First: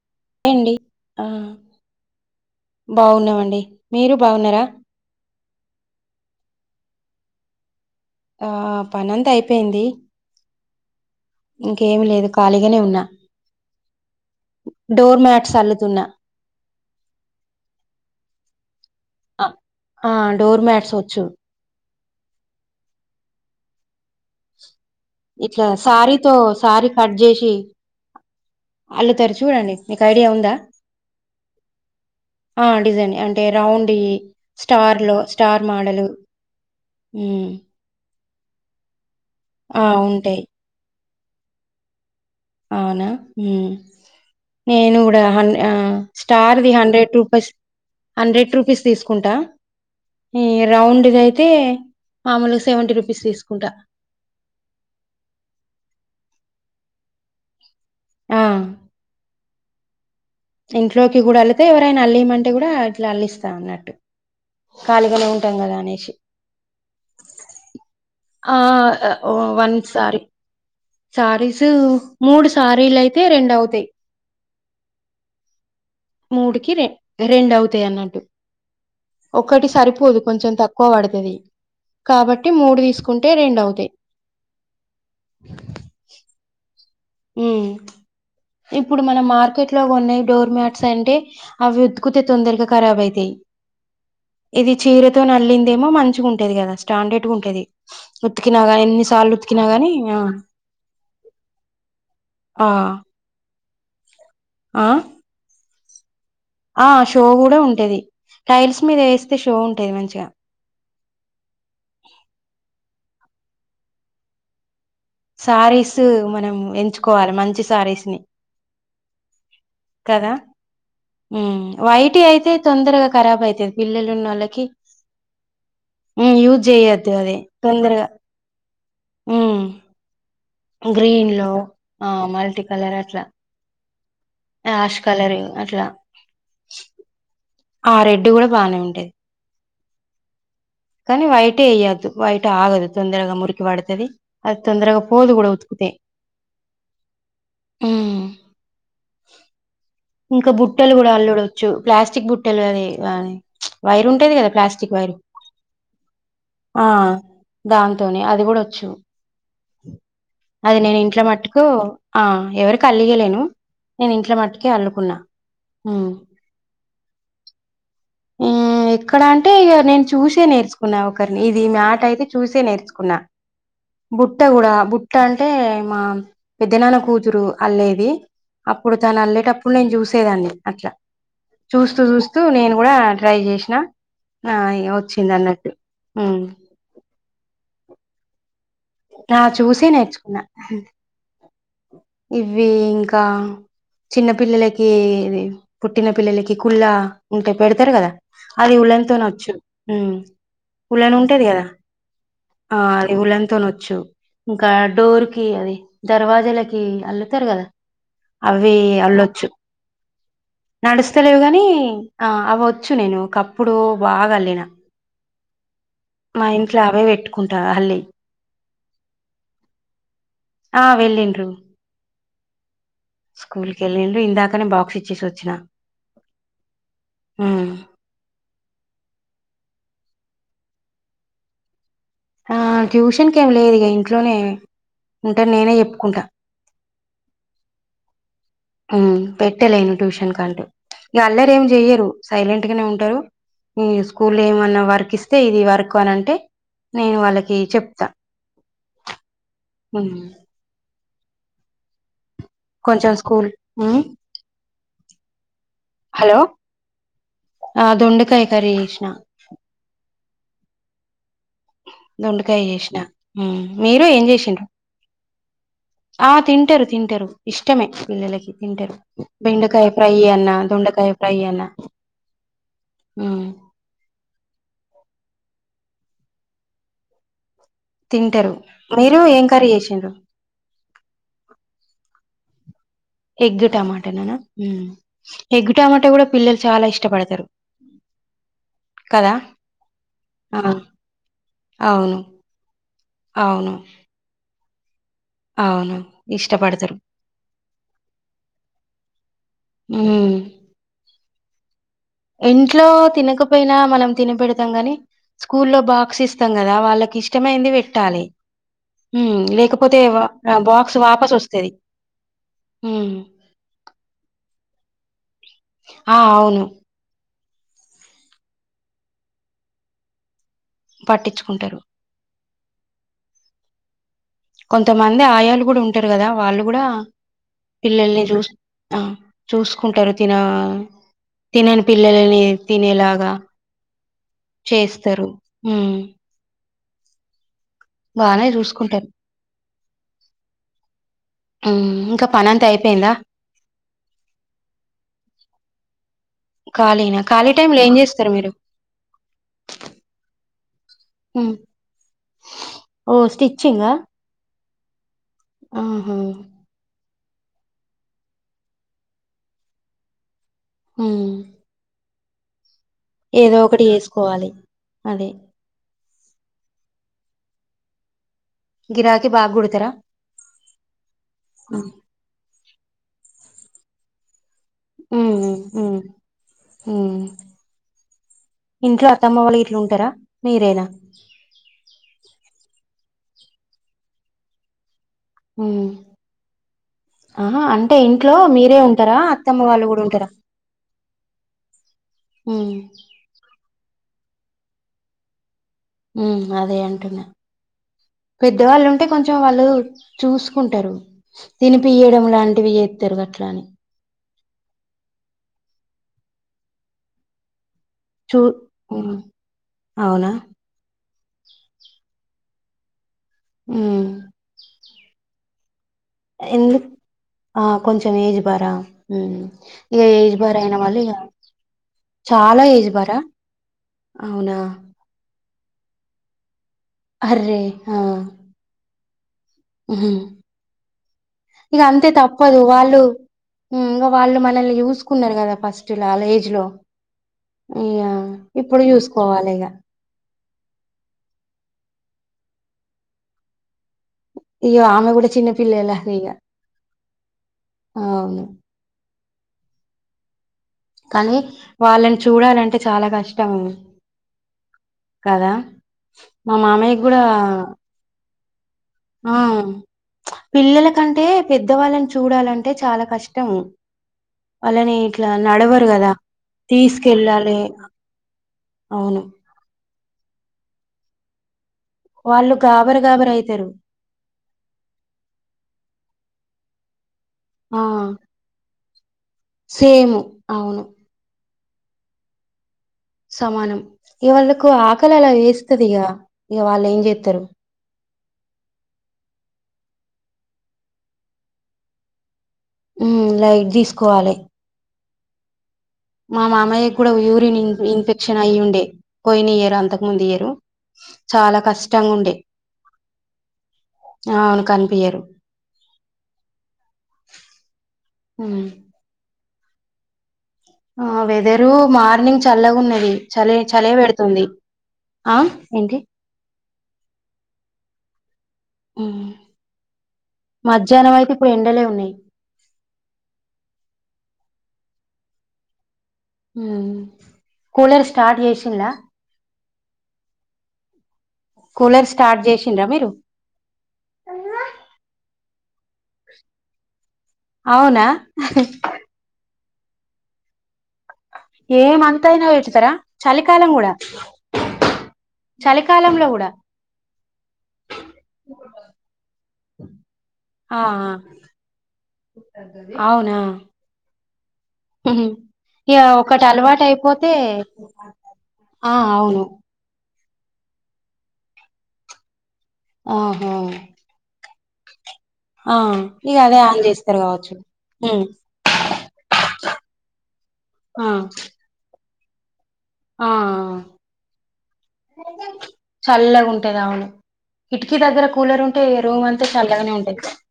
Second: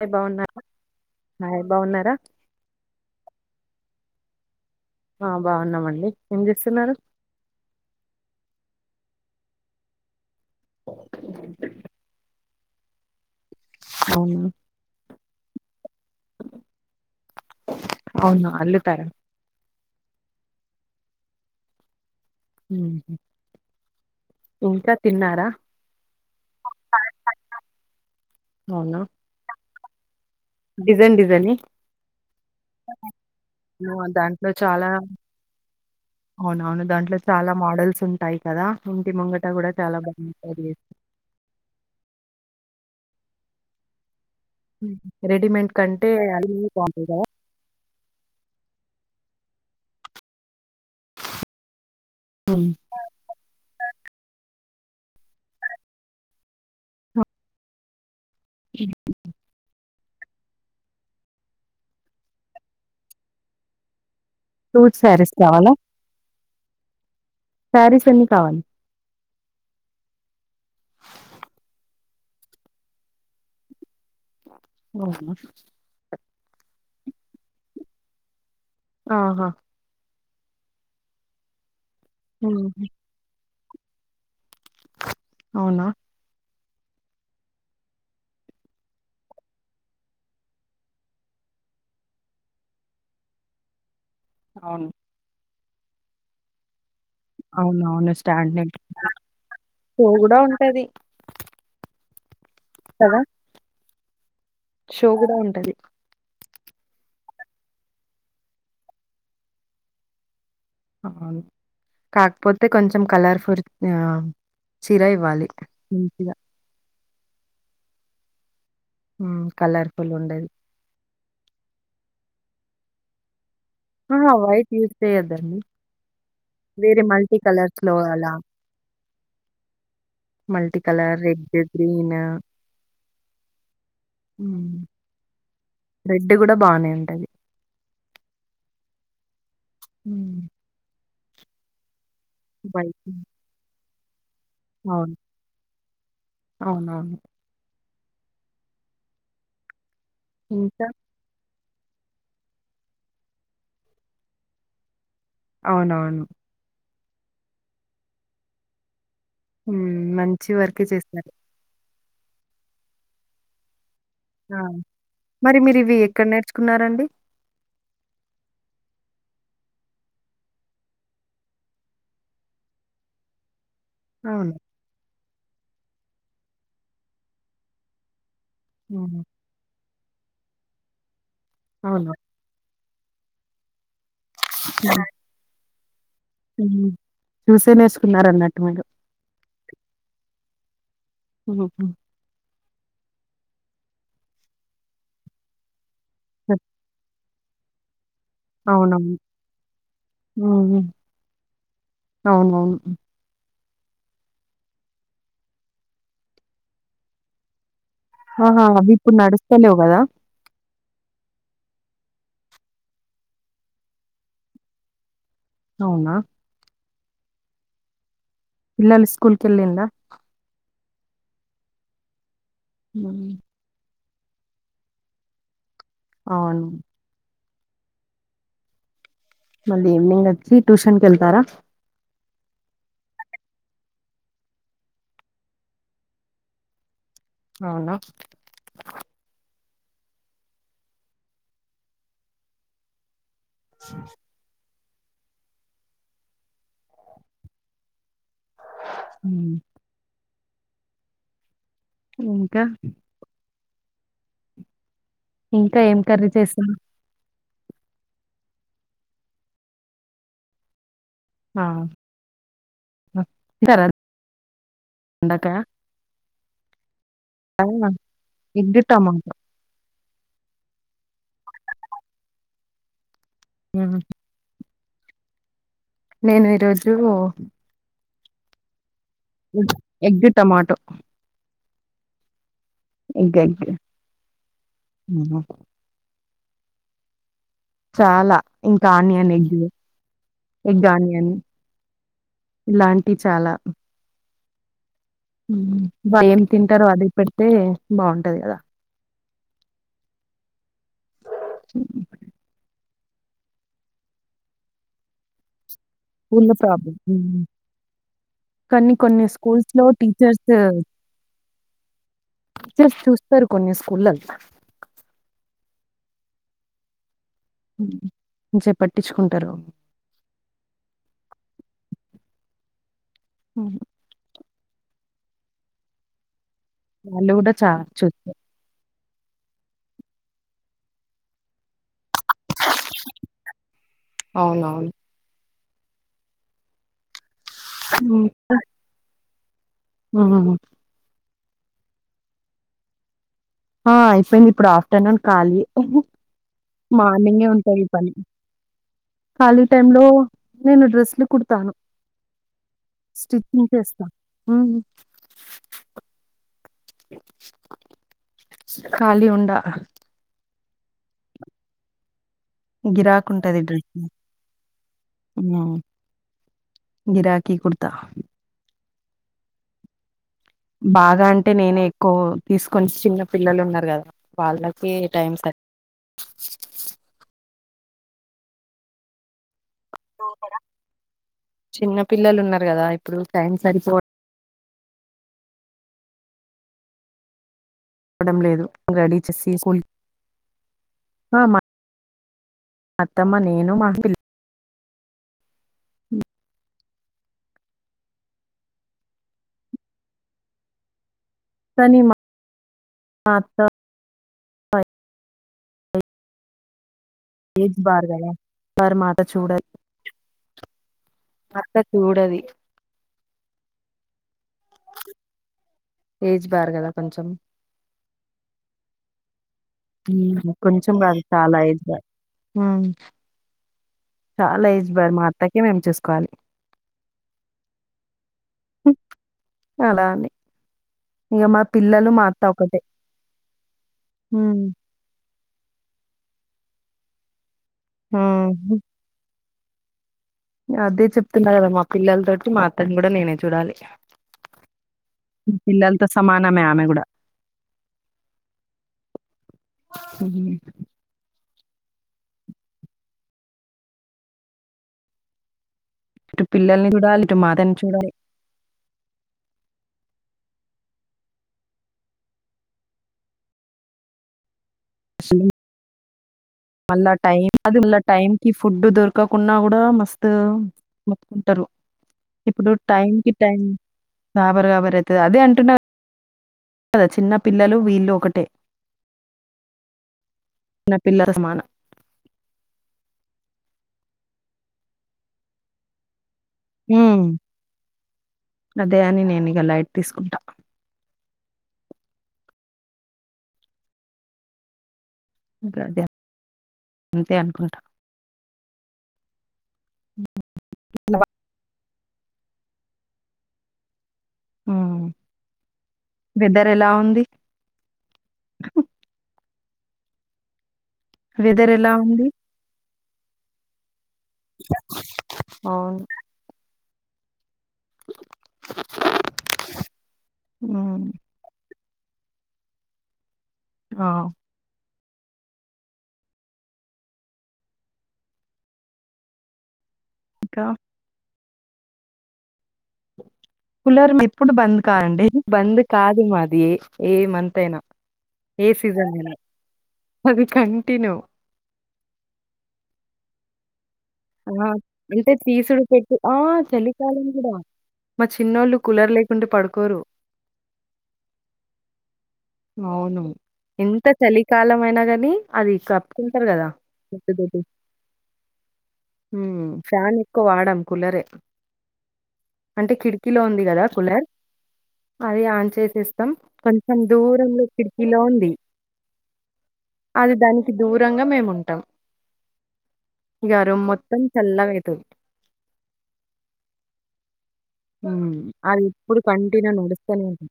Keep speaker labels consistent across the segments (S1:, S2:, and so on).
S1: Hi బాగున్నా hi బాగున్నారా
S2: బాగున్నామండి. మీరు బాగున్నారా.
S1: ఆహ్ బాగున్నామండి ఏం చేస్తున్నారు.
S2: ఆహ్ పనంతా అయిపోయింది. ఇంకేమి లేదు. ఖాళీగానే ఉన్నా.
S1: అవును.
S2: చల్లుతున్న.
S1: అవునా అల్లుతారా.
S2: ఆహ్ డోర్ మ్యాట్స్ వచ్చు.
S1: ఉమ్మ్ ఇంకా. తిన్నారా
S2: ఇట్లా శారీతో సారీ కట్ చేసి
S1: అవునా
S2: అల్లుతారు చూడు అది. మీకు ఐడియా ఉంద్
S1: డిజైన్ డిజైన్వి
S2: ఆ డిజైన్ అంటే రౌండ్
S1: అయ్యో
S2: యి
S1: దాంట్లో చాలా
S2: స్టార్ లో స్టార్ మోడలు
S1: అవును అవును దాంట్లో
S2: మ్మ్
S1: చాలా మోడల్స్ ఉంటాయి. ఆహ్ ఉహూ. ఇంటి ముంగిట కూడా
S2: ఆ
S1: చాలా
S2: ఉంటాయి
S1: బాగుంటాది చేస్తే.
S2: అవునా. నేను కూడా హన్
S1: రెడీమేడ్
S2: ఆహ్
S1: కంటే అది
S2: స్టార్ది
S1: బాగుంటాయి
S2: హండ్రెడ్
S1: కదా
S2: రూపీస్ హండ్రెడ్ రూపీస్. తీసుకుంటా. రౌండ్ది అయితే మామూలుగా సెవెంటీ రూపీస్ తీసుకుంటా.
S1: ఆహ్
S2: ఆ
S1: ఏను.
S2: ఇంట్లోకి కూడా అల్లితే ఎవరైనా అల్లియమంటే కూడా ఇట్లా అల్లిస్తా అన్నట్టు.
S1: సూట్
S2: ఖాళీగానే ఉంటాం కదా అనేసి.
S1: సారిస్ అన్ని కావాలి.
S2: ఓ వన్ శారీ. శారీస్ మూడు శారీలు అయితే రెండు అవుతాయి.
S1: ఉమ్మ్.
S2: మూడుకి రె రెండు అవుతాయి అన్నట్టు
S1: ఆహా
S2: ఒక్కటి సరిపోదు కొంచెం తక్కువ పడుతది కాబట్టి
S1: ఉమ్.
S2: మూడు తీసుకుంటే రెండు అవుత తి
S1: అవునా
S2: ఉ ఇప్పుడు మన మార్కెట్ లో కొన్నాయి డోర్మట్స్ అంటే అవి ఉతుకితే తొందరగా ఖరాబ్ అయితాయి ఇది
S1: అవును
S2: చీరతోను అల్లింది ఏమో మంచిగా ఉంటది కదా స్టాండర్డ్ గా ఉంటాది
S1: అవునవును స్టాండ్
S2: ఉతికినా
S1: నెక్
S2: గాని ఎన్ని సార్లు ఉతికినా గాని
S1: షో
S2: ఆ
S1: కూడా ఉంటది
S2: ఆ
S1: కదా
S2: ఆ
S1: షో కూడా ఉంటది
S2: ఆ షో కూడా ఉంటది టైల్స్ మీద వేస్తే షో ఉంటది మంచిగా
S1: ఆ కాకపోతే కొంచెం కలర్ ఫుర్ ఆ
S2: సారీస్ మనం ఎంచు కోవాలి మంచి సారీస్ ని
S1: ఉ
S2: కదా వైటి అయితే అయితే తొందరగా ఖరాబ్ అయితది పిల్లలు ఉన్న
S1: అహా!
S2: వాళ్ళకి
S1: వైట్ యూజ్ చేయొద్దండి.
S2: యూజ్
S1: వేరే
S2: చేయొద్దు అది
S1: మల్టీ కలర్స్‌లో
S2: తొందరగా
S1: అలా మల్టీ కలర్
S2: గ్రీన్
S1: రెడ్,
S2: లో ఆ
S1: గ్రీన్
S2: మల్టీ కలర్ అట్లా యాష్ కలర్ అట్లా
S1: రెడ్ కూడా బానే ఉంటది
S2: ఆ రెడ్ కూడా బానే ఉంటది
S1: హ
S2: కానీ వైట్ వేయదు వైట్ ఆగదు తొందరగా మురుకి పడతది అది తొందరగా
S1: అవును.
S2: పోదు కూడా ఉతుకుతే
S1: అవునవును.
S2: హుము ఇంకా బుట్టలు కూడా అల్లుడు ప్లాస్టిక్ బుట్టలు అది వైరు ఉంటది కదా ప్లాస్టిక్ వైరు
S1: అవునవును
S2: ఆ దాంతోని అది కూడా వచ్చు
S1: హ్మ్. మంచి
S2: అది
S1: వర్కే
S2: నేను ఇంట్లో
S1: చేస్తారు.
S2: మట్టుకు ఆ ఎవరి కలిగాలేను నేను ఇంట్లో
S1: ఆ!
S2: మట్టుకే అల్లుకున్నా
S1: మరి మీరివి
S2: మ్మ్
S1: ఎక్కడ నేర్చుకున్నారండి?
S2: ఎక్కడ అంటే ఇక నేను చూసే నేర్చుకున్నా ఒకరిని ఇది మాట అయితే చూసే నేర్చుకున్నా బుట్ట
S1: అవును.
S2: కూడా బుట్ట అంటే మా పెద్ద నాన్న కూతురు అల్లేది అప్పుడు తను
S1: హ్మ్.
S2: అల్లేేటప్పుడు నేను చూస ట్టేదాని అట్లా చూస్తూ
S1: అవును.
S2: చూస్తూ నేను కూడా ట్రై చేసిన ఆయ వచ్చింది అన్నట్టు ఉమ్
S1: హ్మ్ తుస్ తినేసుకున్నారు అన్నట్టు మీరు
S2: ఆ చూసి నేర్చుకున్నా
S1: హ్మ్
S2: ఇవి ఇంకా చిన్న పిల్లలకి ఇది పుట్టిన పిల్లలకి కుల్ళ ఉంటే పెడతారు కదా అది ఉళ్ళని
S1: అవునవును.
S2: తినచ్చు హ్మ్
S1: హ్మ్.
S2: ఉళ్ళని ఉంటది కదా
S1: అవునవును.
S2: ఆ అది ఉళ్ళతోన ఇంకా డోర్ కి అది ధర ప్రజలకి అల్లుతారు కదా
S1: ఆహా!
S2: అవి
S1: ఇప్పుడు
S2: అల్లొచ్చు
S1: నడుస్తలేవు గదా!
S2: నడిస్తే లేవు కాని ఆ అవోచ్చు నేను ఒక ఒకప్పుడు బాగా అల్లిన
S1: అవునా
S2: మా ఇంట్లో అవే పెట్టుకుంటారు అల్లి
S1: పిల్లలు స్కూల్ కెల్లింద
S2: ఆ వెళ్ళింద్రు
S1: హ్మ్.
S2: స్కూల్కి వెళ్ళిల్ ఇందాకనే బాక్స్ ఇచ్చేసి వచ్చిన
S1: అవును
S2: మ్మ్
S1: ఈవ్నింగ్ వచ్చి ట్యూషన్ కి వేళ్తారా
S2: ఆ ట్యూషన్ కి ఏమి లేదు ఇక ఇంట్లోనే ఉంటే నేనే చెప్పుకుంటా
S1: అవునా
S2: పెట్టలేను ట్యూషన్ కంటూ ఇ అల్లరీ ఏం చెయ్యరు సైలెంట్ గానే ఉంటారు మ్మ్ స్కూలో ఏమన్నా వర్ వరికిస్తే ఇది వరకు అని అంటే నేను వాళ్ళకి చెప్తా
S1: హ్మ్.
S2: మ్మ్
S1: ఇంకా
S2: హ్మ్మ్
S1: ఇంకా ఏం కర్రీ చేసాను
S2: ఆ దొండకాయ కర్రీ చేసిన
S1: ఆ!
S2: దొండకాయ చేసిన
S1: ఆ! తింటారా
S2: మీరు ఏం చేశారు
S1: దొండకాయ
S2: ఆ తింటారు తింటారు ఇష్టమే
S1: ఆ!
S2: పిల్లలకి
S1: ఎగ్,
S2: తింటారు
S1: టమాటో.
S2: బెండకాయ ఫ్రై అన్న దొండకాయ ఫ్రై అన్న
S1: [unintelligible]
S2: ఓ
S1: నేను ఈరోజు
S2: తింటారు మీరు ఏం కరీ
S1: ఎగ్
S2: చేశారు
S1: ఎగ్, టమాటో.
S2: ఎగ్ టమాటనానా
S1: హుహు.
S2: ఎగ్ టమాట కూడా పిల్లలు చాలా ఇష్టపడతరు
S1: చాలా ఇంకా ఆనియన్ ఎగ్
S2: ఆ
S1: ఎగ్ ఆనియన్
S2: అవును
S1: ఇలాంటి చాలా
S2: అవును
S1: హ్మ్
S2: అవును
S1: వాళ్ళెం ఏం తింటరో
S2: ఇష్టపడతారు
S1: అది పెడితే బాగుంటది కదా
S2: మ్మ్ ఇంట్లో తినకపోయినా మనం తిన పెడతాం గాని స్కూ లో బాక్స్ ఇస్తాం
S1: స్కూల్‌లో
S2: కదా
S1: ప్రాబ్లమ్.
S2: వాళ్ళకి
S1: హ్మ్.
S2: ఇష్టమైంది పెట్టాలి
S1: కానీ కొన్ని స్కూల్స్ లో
S2: లేకపోతే బాక్స్ వాపస్ వ తది
S1: చర్స్ చూస్తారు కొన్ని స్కూళ్ళల్ల
S2: ఆ అవును
S1: హ్మ్ ంచిగా పట్టిచ్కుంటరు
S2: పట్టిచ్చుకుంటరు
S1: హ్మ్
S2: కొంతమంది ఆయాలు కూడా ఉంటారు కదా వాళ్ళు కూడా
S1: వాళ్ళు గూడా చా
S2: పిల్లల్ని
S1: చూస్తారు.
S2: చూసి ఆ చూసుకుంటరు తిన తినని పిల్లలని తినేలాగా
S1: అవునవును.
S2: చేస్తరు హ్మ్ బానే చూసుకుంటరు
S1: హ్మ్మ్ హ్మ్మ్
S2: ఉమ్ ఇంక పనంతా అయిపోయిందా.
S1: ఆ అయిపోయింది ఇప్పుడు ఆఫ్టర్నూన్ ఖాళీ ఏ
S2: ఖాళీనా?
S1: మార్నింగే
S2: ఖాళీ టైంలో
S1: ఉంటాయి
S2: ఏం
S1: పని
S2: జేస్తారు మీరు?
S1: ఖాళీ టైం లో నేను డ్రెస్లు
S2: హ్మ్.
S1: కుడతాను
S2: ఓహ్!
S1: స్టిచ్చింగ్
S2: స్టిచ్చింగా?
S1: చేస్తా.
S2: ఆహా
S1: ఖాళీ ఉండా
S2: హ్మ్ ఏదో
S1: గిరాకుంటది
S2: ఒకటి
S1: డ్రెస్‌లు.
S2: చేసుకోవాలి అదే
S1: గిరాకిీ కుడ్తా
S2: గిరాకి బాగా కుడతరా
S1: బాగా అంటే నేనే ఎక్కువ తీసుకొని చిన్న పిల్లలు ఉన్నరు కదా వాళ్ళ
S2: ఉ ఉ ఉ ఇంట్ల అత్తమ్మ వాళ్ళు గిట్ల ఉంటరా
S1: సరి
S2: మీరేనా
S1: చిన్న పిల్లలు ఉన్నారు కదా ఇప్పుడు టైం సరిపోవ
S2: హ్మ్ అహా అం అంటే ఇంట్లో
S1: లేదు
S2: మీరే ఉంటారా
S1: రెడీ చేసి
S2: అత్తమ్మ
S1: స్కూల్
S2: వాళ్ళు కూడా ఉంటరా
S1: మా అత్తమ్మ నేను మా పిల్లల్
S2: ఉ అదే అంటున్నాను పెద్దవాళ్ళు ఉంటే కొంచెం వాళ్ళు చూసుకుంటారు
S1: కానీ మా
S2: తినిపియడం లాంటివి ఎత్తరు
S1: అత్త
S2: గట్లని
S1: ఏ
S2: చూ ఈ అవునా
S1: అత్త చూడది
S2: ఉ
S1: ఏజ్ బార్
S2: ఎందు
S1: కదా కొంచెం
S2: ఆ కొంచం ఏజ్ బార ఆ ఇక ఏజ్ బార అయిన
S1: కొంచెం
S2: వాళ్ళు ఇక
S1: కాదు చాలా ఏజ్ బార్
S2: చాలా ఏజ్ బార
S1: చాలా ఇస్ బర్ మాత్ర తకే మేము చేసుకోవాలి
S2: అర్రే ఆ
S1: అలా అని మా
S2: ఇక అంతే
S1: పిల్లలు మా అత్త
S2: తప్పదు
S1: ఒకటే
S2: వాళ్ళు ఇంకా వాళ్ళు మనల్ని చూసుకున్నారు కదా ఫస్ట్ లో అాల ఏజ్ లో అయ్యా ఇప్పుడు చూసుకోవాలి ఇగ
S1: అదే చెప్తున్నా కదా మా పిల్లలతోోటి మా అత్తని కూడా నేనే చూడాలి
S2: ఇక ఆమె కూడా చిన్న పిల్లలా
S1: పిల్లలతో
S2: ఇక
S1: సమానమే ఆమె కూడా
S2: అవును
S1: అ
S2: కానీ వాళ్ళని చూడాలంటే చాలా కష్టం కదా
S1: ఇటు
S2: మా
S1: పిల్లల్ని
S2: మామయ్య కూడా
S1: చూడాలి ఇటు మాతని చూడాలి
S2: ఆ మ్చ్ పిల్లలకంటే పెద్దవాళ్ళని చూడాలంటే చాల కష్టం వాళ్ళనీ ఇట్ల
S1: అసలు
S2: నడవరు గదా
S1: మళ్ళా టైమ్ అది మళ్ళ టైం కి ఫుడ్
S2: అవును
S1: దొరకకున్నా కూడా మస్ గా మొత్కుంటరు
S2: వాళ్ళు
S1: ఇప్పుడు
S2: గాబర
S1: టైం
S2: గాబర
S1: కి టైం
S2: అయితారు
S1: గాబర గాబరైతది అదే అంటున్నా [unintelligible]
S2: ఆ
S1: వీళ్ళు ఒకటే.
S2: సేము
S1: న పిల్ల రసమాన
S2: సమానం ఇగ వాళ్లకు ఆకలలా వేస్తుదిగా ఇగ
S1: హ్మ్.
S2: వాళ్లేంజేత్తరు
S1: అదే అని నేనిగ లైట్ తీసుకుంట
S2: ఉ లైట్ తీసుకోవాలె
S1: ఇగ అదే
S2: మా మామయ్యక్కూడా
S1: అంతే
S2: యూరిన్ ఇన్
S1: అనుకుంటా.
S2: ఇన్ఫెక్షన్ అయ్యుండేది పొయినియర్ అంతకు ముందియరూ చాలా కష్టంగుండె
S1: హూ
S2: కనిపియరు
S1: వెదర్ ఎలా ఉంది హ హు
S2: ఆ వెదరూ
S1: వెదర్ ఎలా ఉంది?
S2: మార్నింగ్ చల్లగున్నది చలే చలే పెడుతుంది ఆ ఏంటి
S1: అవును.
S2: హు
S1: హ్మ్.
S2: మధ్యాహ్నమైతే ఇప్పుడు ఎండలే ఉన్నయి
S1: ఆ
S2: ఉ కూలర్ స్టార్ట్ చేసిల్లా
S1: ఇంకా
S2: కూలర్ స్టార్ట్ జేసిండ్రా మీరు
S1: కులర్ ఎప్పుడు బంద్ కాదండి బంద్ కాదు మాది ఏ మంత్ అయినా
S2: అవునా
S1: ఏ సిజన్ అయినా అది కంటిన్యూ
S2: ఏం మంత్ అయినా పెడతరా చెలికాలం గూడ
S1: ఆ అంటే తీసుడు పెట్టు ఆ
S2: కూడా
S1: చలికాలం గుడా మా చిన్నోళ్ళు కులర్ లేకుంటే పడుకోరు
S2: ఆ ఆ,
S1: అవును
S2: అవునా
S1: ఎంత చలి కాలం అయినా
S2: ఉహు.
S1: గనీ అది
S2: ఇక
S1: కప్పుకుంటరు
S2: ఒకటి
S1: గదా
S2: అలవాటు అయిపోతే
S1: [unintelligible]
S2: ఆ
S1: ఊ
S2: అవును
S1: ఫాన్ ఎక్కువ వాడం కులరే అంటే కిటికీలో
S2: ఆహా
S1: ఉంది కదా కూలర్ అది ఆన్
S2: ఆ
S1: చేసేస్తాం
S2: ఇగ అదే ఆన్
S1: కొంచెం
S2: చేస్తారు కావచ్చు
S1: దూరంలో కిటికీలో
S2: ఉమ్
S1: ఉంది అది దానికి
S2: ఆ
S1: దూరంగా మేము ఉంటాం ఇగ రూమ్ మొత్తం చల్లగా అయి
S2: చల్లగ ఉంటది ఆవును
S1: యూ అది ఎప్పుడు కంటిన్యూ
S2: చల్లగానే ఉంటది
S1: నడుస్తానే ఉన్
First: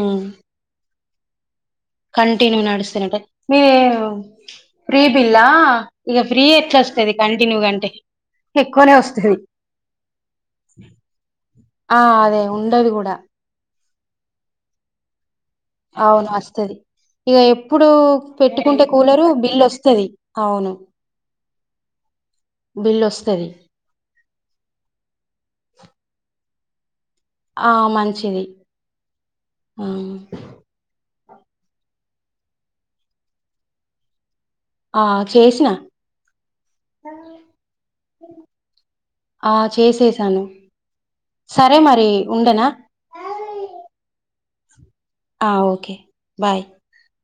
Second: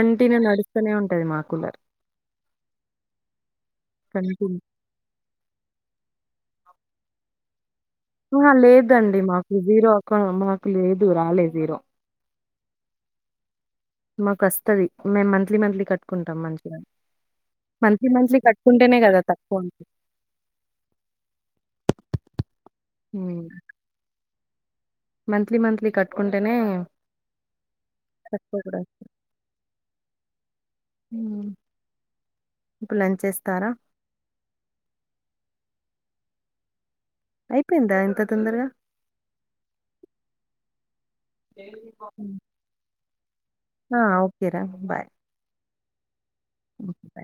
S2: ఉమ్
S1: నడుస్తానే ఉంటది మా కులర్
S2: కంటిన్యూ నడుస్తానే ఉంటది మీ
S1: కంటిన్యూ.
S2: ఫ్రీ బిల్ ఆ ఇక ఫీ ఫ్రీ ఎట్లా వస్తది కంటిన్యూ కంటే
S1: ఆహా లేదండి మాకు జీరో అక్కౌన్ మాకు లేదు రాలేదు జీరో
S2: ఉండది కూడా
S1: మాకు వస్తది మేము మన్
S2: అవును వస్తది ఇక ఎప్పుడు
S1: మంత్లీ మంత్లీ
S2: పెట్టుకుంటే
S1: కట్టుకుంటేనే గదా
S2: కూలర్
S1: తక్కువ
S2: బిల్
S1: ఉంటది.
S2: వస్తది అవును బిల్ వస్తది
S1: హ్మ్. మంత్లీ మంత్లీ కట్టుకుంటేనే
S2: ఆ మంచిది
S1: తక్కువ
S2: ఆ
S1: హా ఇప్ లంచ్ చేస్తారా
S2: ఆ చేసినా
S1: అయిపోయిందా ఇంత తొందరగా?
S2: ఆ చేసేసాను సరే మరి
S1: హ్మ్.
S2: ఉండనా
S1: ఏరా బాయ్
S2: ఆ ఓకే బాయ్
S1: హ్మ్. బాయ్.